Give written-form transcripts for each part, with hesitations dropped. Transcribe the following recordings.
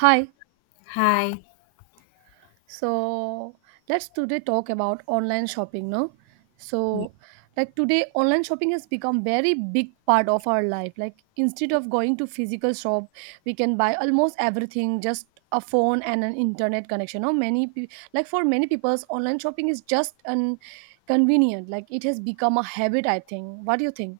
Hi. Hi. So let's today talk about online shopping, no? So like today online shopping has become very big part of our life. Like instead of going to physical shop, we can buy almost everything just a phone and an internet connection. No, like for many people online shopping is just an convenient. Like it has become a habit, I think. What do you think?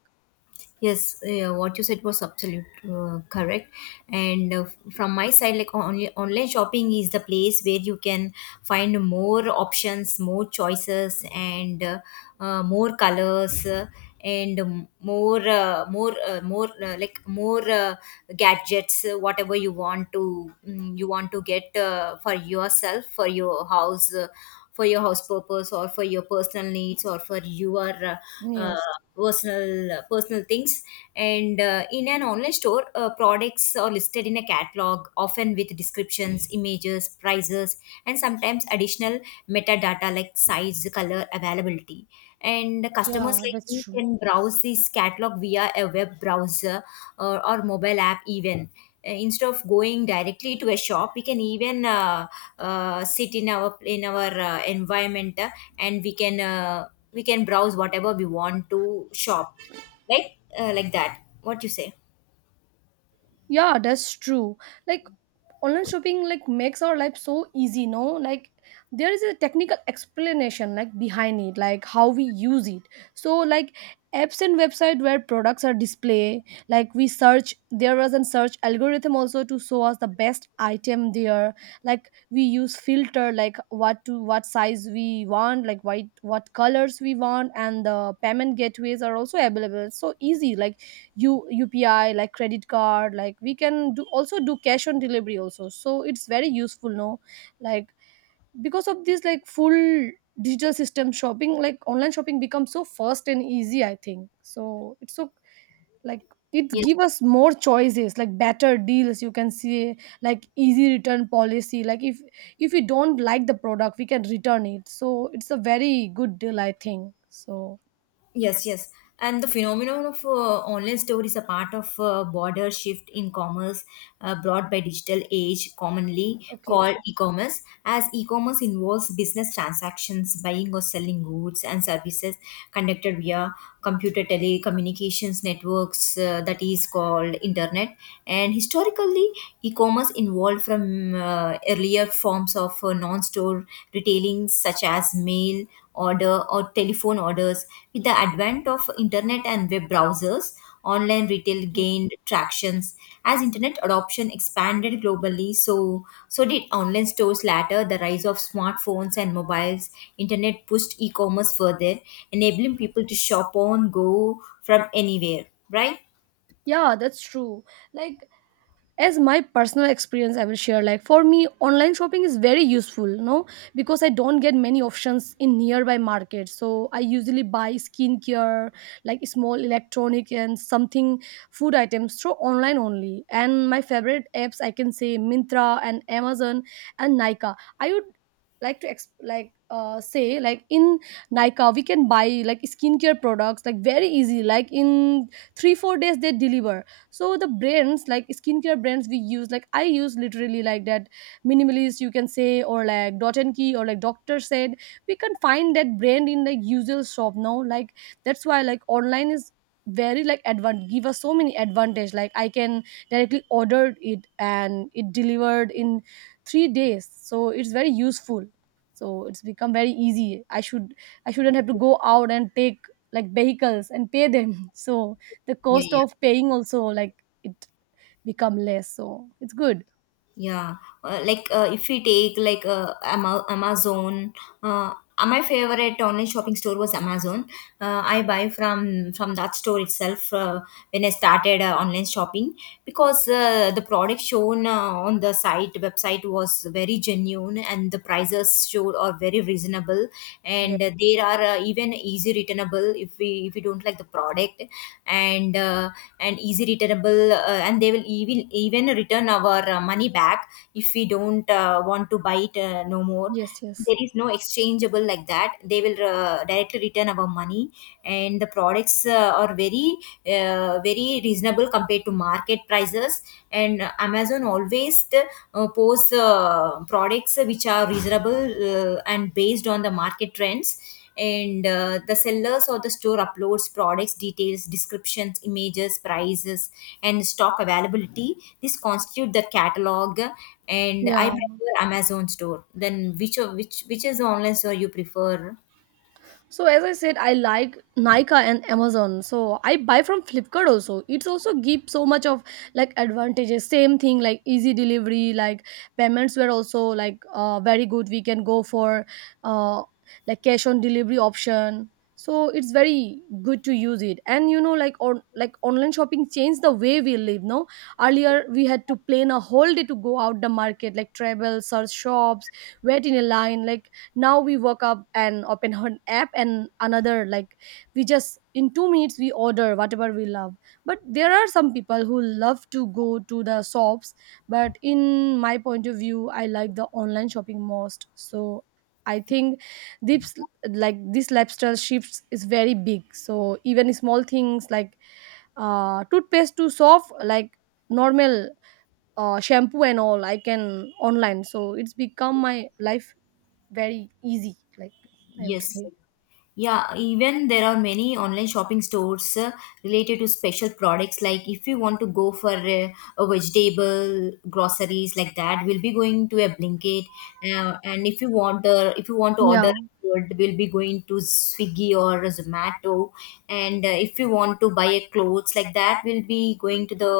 Yes, what you said was absolute correct. And from my side, like only online shopping is the place where you can find more options, more choices, and more colors, and more, more, more like more gadgets, whatever you want to you want to get for yourself, for your house. For your house purpose or for your personal needs or for your uh, Yes. personal personal things and in an online store products are listed in a catalog, often with descriptions, images, prices, and sometimes additional metadata like size, color, availability. And customers Yeah, like that's me true. can browse this catalog via a web browser or mobile app even. Instead of going directly to a shop, we can even sit in our environment and we can browse whatever we want to shop, right? Like that, what you say. Yeah, that's true. Like online shopping like makes our life so easy, no? Like there is a technical explanation like behind it, like how we use it. So like apps and website where products are display, like we search there was a search algorithm also to show us the best item there. Like we use filter like what to what size we want, like what colors we want and the payment gateways are also available. It's so easy. Like UPI, like credit card, like we can do also do cash on delivery also. So it's very useful, no? Like because of this like full digital system shopping, like online shopping becomes so fast and easy, I think. So it's so like it Yes. give us more choices like better deals you can see like easy return policy like if we don't like the product we can return it, so it's a very good deal, I think so. Yes, yes. And the phenomenon of online store is a part of border shift in commerce brought by digital age, commonly Okay, called e-commerce. As e-commerce involves business transactions, buying or selling goods and services conducted via computer telecommunications networks, that is called internet. And historically, e-commerce involved from earlier forms of non-store retailing such as mail order or telephone orders. With the advent of internet and web browsers, online retail gained tractions. As internet adoption expanded globally, so, so did online stores. Latter, the rise of smartphones and mobiles, internet pushed e-commerce further, enabling people to shop on go from anywhere, right? yeah, that's true. Like as my personal experience I will share, like for me online shopping is very useful, no? Because I don't get many options in nearby market, so I usually buy skincare like small electronic and something food items through online only. And my favorite apps I can say Mintra and Amazon and Nika. I would like to say like in Nika we can buy like skincare products like very easy, like in 3 4 days they deliver. So the brands like skincare brands we use, like I use literally like that minimalist, you can say, or like Dot and Key or like Doctor Said, we can find that brand in the usual shop now. Like that's why like online is very like advan give us so many advantage. Like I can directly ordered it and it delivered in 3 days, so it's very useful. So it's become very easy. I should I shouldn't have to go out and take like vehicles and pay them so the Yeah, cost yeah. of paying also like it become less, so it's good. Yeah, like if we take like Amazon, uh, my favorite online shopping store was Amazon. I buy from that store itself when I started online shopping, because the product shown on the site website was very genuine and the prices showed are very reasonable. Yeah. And they are even easy returnable if we don't like the product. And uh, and easy returnable, and they will even return our money back if we don't want to buy it no more. Yes, yes. There is no exchangeable like that, they will directly return our money. And the products are very very reasonable compared to market prices. And amazon always posts products which are reasonable, and based on the market trends. And the sellers or the store uploads products details, descriptions, images, prices, and stock availability. This constitute the catalog. And I Yeah. prefer amazon store. Then which of which is the online store you prefer? So as I said, I like Nika and Amazon. So I buy from Flipkart also. It's also give so much of like advantages. Same thing like easy delivery, like payments were also like very good. We can go for uh, like cash on delivery option. So it's very good to use it. And you know, like on like online shopping changed the way we live. No, earlier we had to plan a whole day to go out the market, like travel, search shops, wait in a line, like now we woke up and open an app and another like we just in 2 minutes we order whatever we love. But there are some people who love to go to the shops, but in my point of view I like the online shopping most. So I think this like this lifestyle shifts is very big, so even small things like toothpaste to soft like normal shampoo and all I can online, so it's become my life very easy like I would Yes. say. Yeah, even there are many online shopping stores related to special products. Like if you want to go for a vegetable groceries like that, we'll be going to a Blinkit. And if you want to Yeah, order food, we'll be going to Swiggy or Zomato. And if you want to buy a clothes like that, we'll be going to the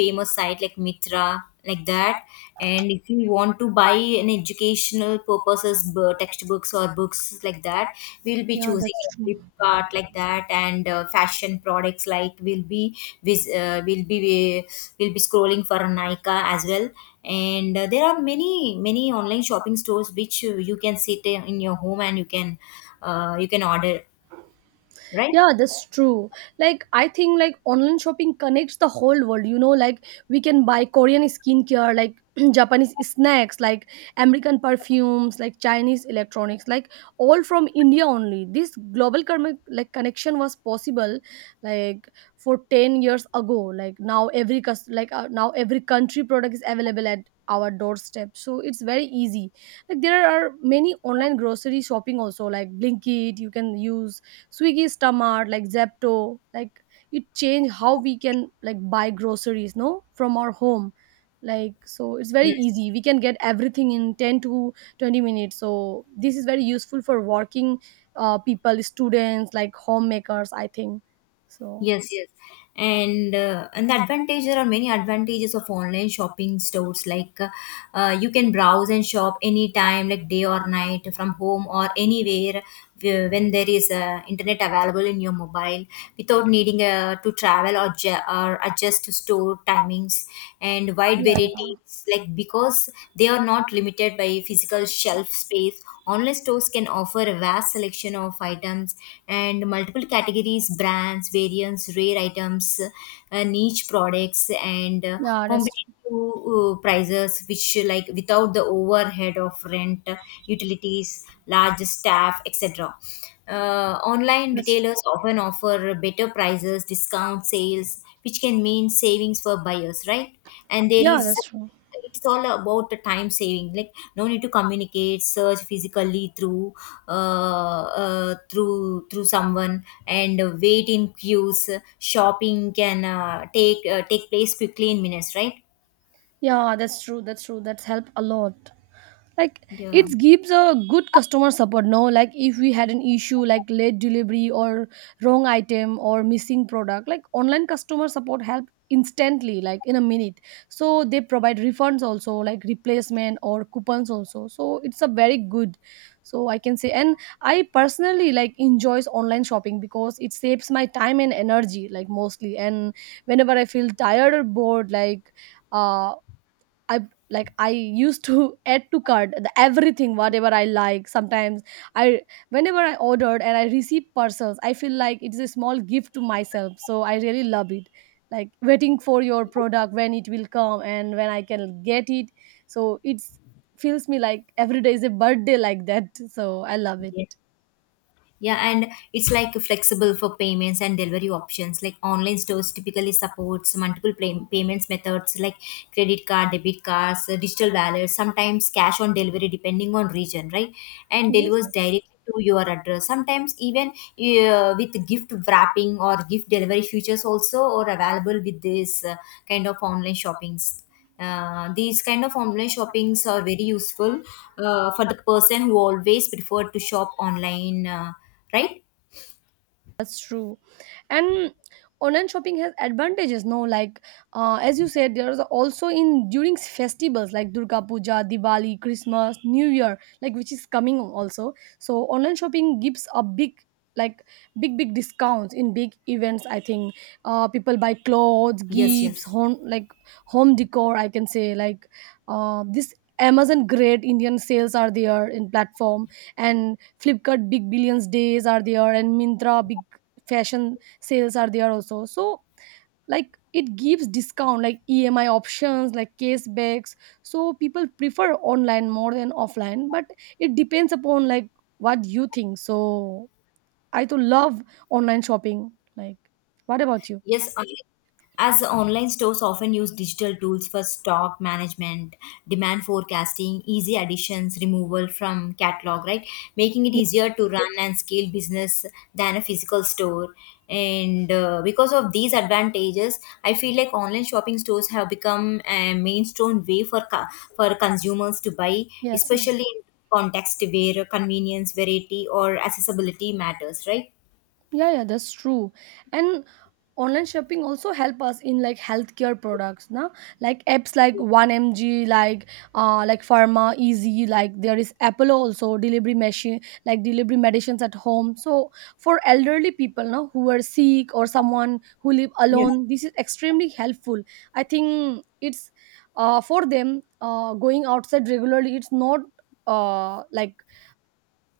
famous site like Mitra, like that. And if you want to buy an educational purposes, textbooks or books like that, we'll be yeah, choosing that's true. Flipkart like that. And fashion products like we'll be vis- uh, we'll be we'll be scrolling for Nykaa as well. And there are many many online shopping stores which you can sit in your home and you can order, right? Yeah, that's true. Like I think like online shopping connects the whole world, you know. Like we can buy Korean skincare like Japanese snacks like American perfumes like Chinese electronics like all from India only. This like connection was possible like for 10 years ago. Like now like now every country product is available at our doorstep, so it's very easy. Like there are many online grocery shopping also, like Blinkit you can use, Swiggy Stamart, like Zepto, like it changed how we can like buy groceries, no, from our home. Like so, it's very easy. We can get everything in 10 to 20 minutes. So this is very useful for working people, students, like homemakers, I think so. Yes, yes. And and the advantage, there are many advantages of online shopping stores like, you can browse and shop anytime, like day or night, from home or anywhere when there is internet available in your mobile, without needing to travel or, or adjust to store timings. And wide Yeah, yeah, varieties, like because they are not limited by physical shelf space. Online stores can offer a vast selection of items and multiple categories, brands, variants, rare items, niche products, and yeah. That's true. competitive prices, which like without the overhead of rent, utilities, large staff, etc. Online That's true. retailers often offer better prices, discount sales, which can mean savings for buyers, right? And there Yeah, is, that's true. it's all about the time saving. Like no need to communicate, search physically through, through someone, and wait in queues. Shopping can take place quickly in minutes, right? Yeah, that's true. That's true. That's helped a lot. Like Yeah. it gives a good customer support, no? Like if we had an issue like late delivery or wrong item or missing product, like online customer support help instantly, like in a minute. So they provide refunds also like replacement or coupons also, so it's a very good, so I can say. And I personally like enjoys online shopping because it saves my time and energy like mostly. And whenever I feel tired or bored, like uh i I used to add to cart the everything whatever I like. Sometimes I whenever I ordered and I receive parcels, I feel like it is a small gift to myself, so I really love it. Like waiting for your product when it will come and when I can get it, so it's feels me like every day is a birthday like that so I love it. Yeah, and it's like flexible for payments and delivery options. Like online stores typically supports multiple payments methods like credit card, debit cards, digital wallets, sometimes cash on delivery depending on region, right? And Yes. delivers directly to your address. Sometimes even with gift wrapping or gift delivery features also are available with this kind of online shoppings. These kind of online shoppings are very useful for the person who always prefer to shop online, right? That's true. And online shopping has advantages, no? Like, as you said, there's also in during festivals like Durga Puja, Diwali, Christmas, New Year, like which is coming also. So online shopping gives a big like big discounts in big events, I think. Uh people buy clothes, Yes, gifts, yes. home like home decor, I can say. Like this Amazon Great Indian Sales are there in platform and Flipkart Big Billions Days are there and Mintra Big fashion sales are there also. So like it gives discount like EMI options like cashbacks, so people prefer online more than offline. But it depends upon like what you think, so I too love online shopping. Like what about you? Yes, as online stores often use digital tools for stock management, demand forecasting, easy additions, removal from catalog, right? Making it Yes, easier to run and scale business than a physical store. And because of these advantages, I feel like online shopping stores have become a mainstream way for for consumers to buy, yes. especially in context where convenience, variety, or accessibility matters, right? Yeah, yeah, that's true. And online shopping also help us in like healthcare products now, like apps like 1mg, like Pharma Easy, like there is Apollo also delivery machine, like delivery medicines at home. So for elderly people now who are sick or someone who live Yes. alone, this is extremely helpful. I think it's for them going outside regularly, it's not like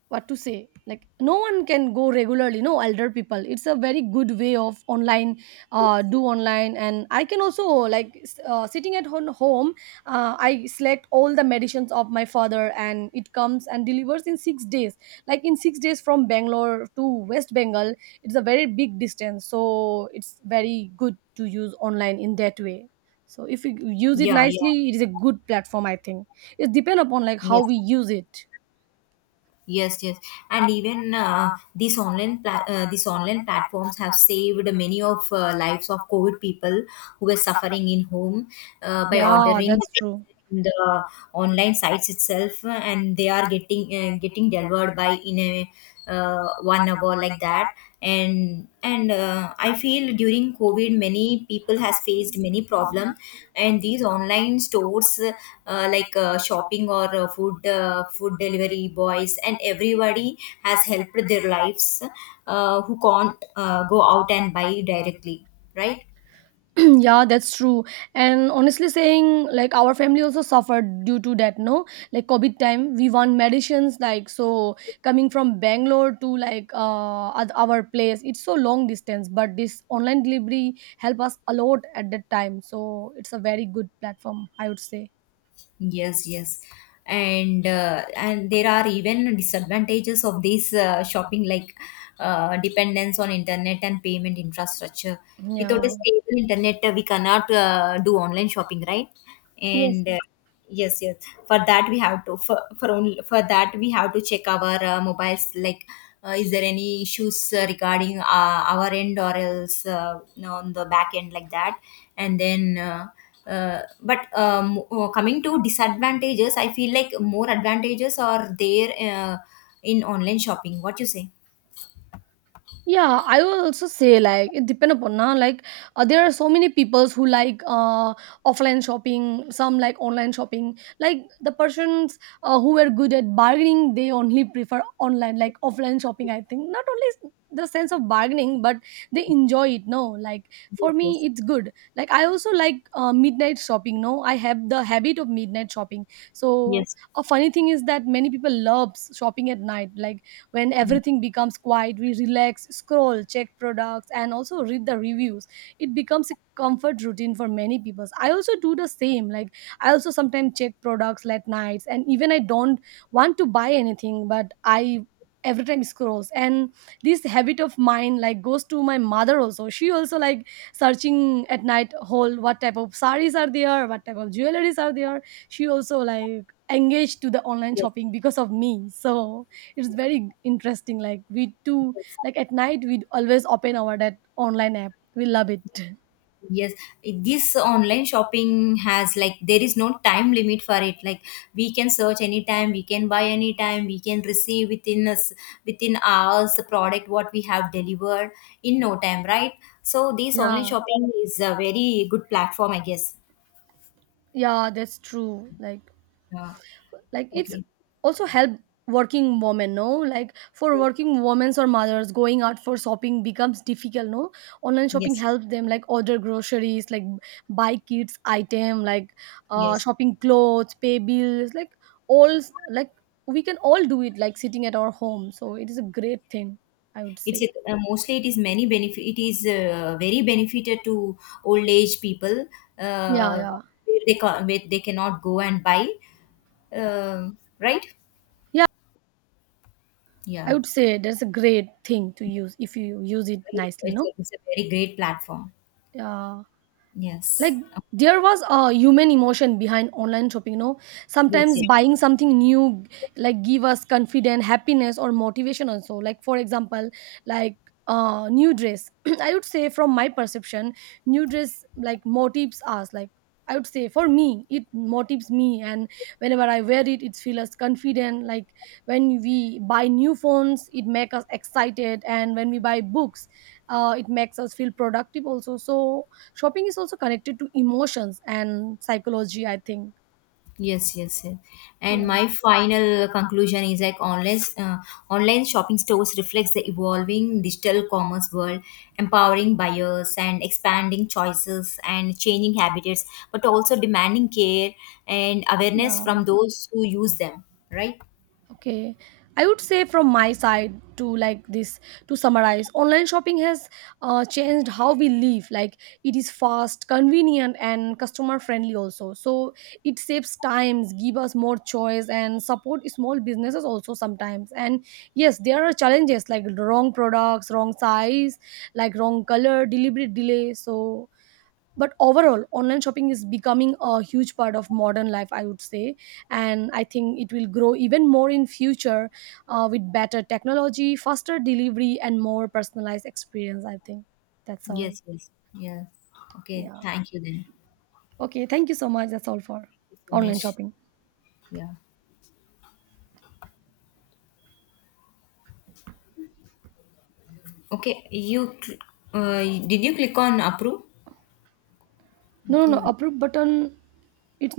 what to say, like no one can go regularly, no? Elder people, it's a very good way of online, do online. And I can also like sitting at home, I select all the medicines of my father and it comes and delivers in 6 days. Like in 6 days from Bangalore to West Bengal, it's a very big distance, so it's very good to use online in that way. So if you use it Yeah, yeah, nicely, it is a good platform, I think. It depends upon like how yes. we use it. Yes, yes, and even these these online platforms have saved many of lives of COVID people who were suffering in home, by Yeah, ordering that's true. in the online sites itself, and they are getting getting delivered by in a 1 hour like that. And I feel during covid many people has faced many problem, and these online stores, like shopping or food delivery boys and everybody has helped their lives, who can't go out and buy directly, right? Yeah, that's true. And honestly saying, like our family also suffered due to that, no? Like COVID time we want medicines, like so coming from Bangalore to like our place, it's so long distance. But this online delivery help us a lot at that time, so it's a very good platform, I would say. Yes, yes. And and there are even disadvantages of this shopping, like dependence on internet and payment infrastructure. Without a Yeah. stable internet, we cannot do online shopping, right? Yes. And yes, yes. For that we have to, for only for that we have to check our mobiles. Like, is there any issues regarding our end or else on the back end like that? And then. But coming to disadvantages, I feel like more advantages are there in online shopping. What you say? Yeah, I will also say like it depend upon na. Like there are so many peoples who like offline shopping, some like online shopping. Like the persons who are good at bargaining, they only prefer online, like offline shopping. I think not only the sense of bargaining, but they enjoy it. No, like Yes, for me, yes, it's good. Like I also like midnight shopping. No, I have the habit of midnight shopping. So yes, a funny thing is that many people loves shopping at night. Like when yes, everything becomes quiet we relax, scroll, check products and also read the reviews. It becomes a comfort routine for many people. I also do the same, like I also sometimes check products late nights. And even I don't want to buy anything, but I every time scrolls. And this habit of mine like goes to my mother also. She also like searching at night whole what type of saris are there, what type of jewelries are there. She also like engaged to the online yes, shopping because of me, so it's very interesting like we do. yes, Like at night we always open our that online app, we love it. yes. This online shopping has, like there is no time limit for it. Like we can search anytime, we can buy anytime, we can receive within us within hours the product what we have delivered, in no time, right? So this online Yeah, shopping is a very good platform, I guess. yeah, that's true. like Uh, like it's okay. also help working women, no? Like for working women or mothers going out for shopping becomes difficult, no? Online shopping Yes, helps them, like order groceries, like buy kids item, like yes. shopping clothes, pay bills, like all like we can all do it like sitting at our home, so it is a great thing I would It's say. a, mostly it is many benefit. It is very benefited to old age people. Yeah, Uh, yeah, where they where they cannot go and buy. Right? yeah. I Yeah. would say that's a great thing to use if you use it nicely. No, It's a very great platform. yeah. Like Yes. there was a human emotion behind online shopping, you know. Yes. Sometimes Yes. buying something new like give us confidence, happiness or motivation also. Like for example, like new dress, I would say from my perception, new dress like motives us, like I would say for me it motives me. And whenever I wear it, it feels us confident. Like when we buy new phones, it makes us excited. And when we buy books, it makes us feel productive also. So shopping is also connected to emotions and psychology, I think. Yes, yes, yes. And Yeah. my final conclusion is like online online shopping stores reflects the evolving digital commerce world, empowering buyers and expanding choices and changing habits, but also demanding care and awareness Yeah. from those who use them. Right? Okay. I would say from my side to like this, to summarize, online shopping has changed how we live. Like it is fast, convenient, and customer friendly also. So it saves times, give us more choice, and support small businesses also sometimes. And yes, there are challenges like wrong products, wrong size, like wrong color, deliberate delay. So but overall online shopping is becoming a huge part of modern life, I would say. And I think it will grow even more in future, with better technology, faster delivery and more personalized experience, I think. That's all. Yes, yes, yes. Okay. Yeah. Thank you then. Okay, thank you so much. That's all for Thank you so online much. shopping. Yeah. Okay. You did you click on approve? No, no, no Okay. approve button. It's not.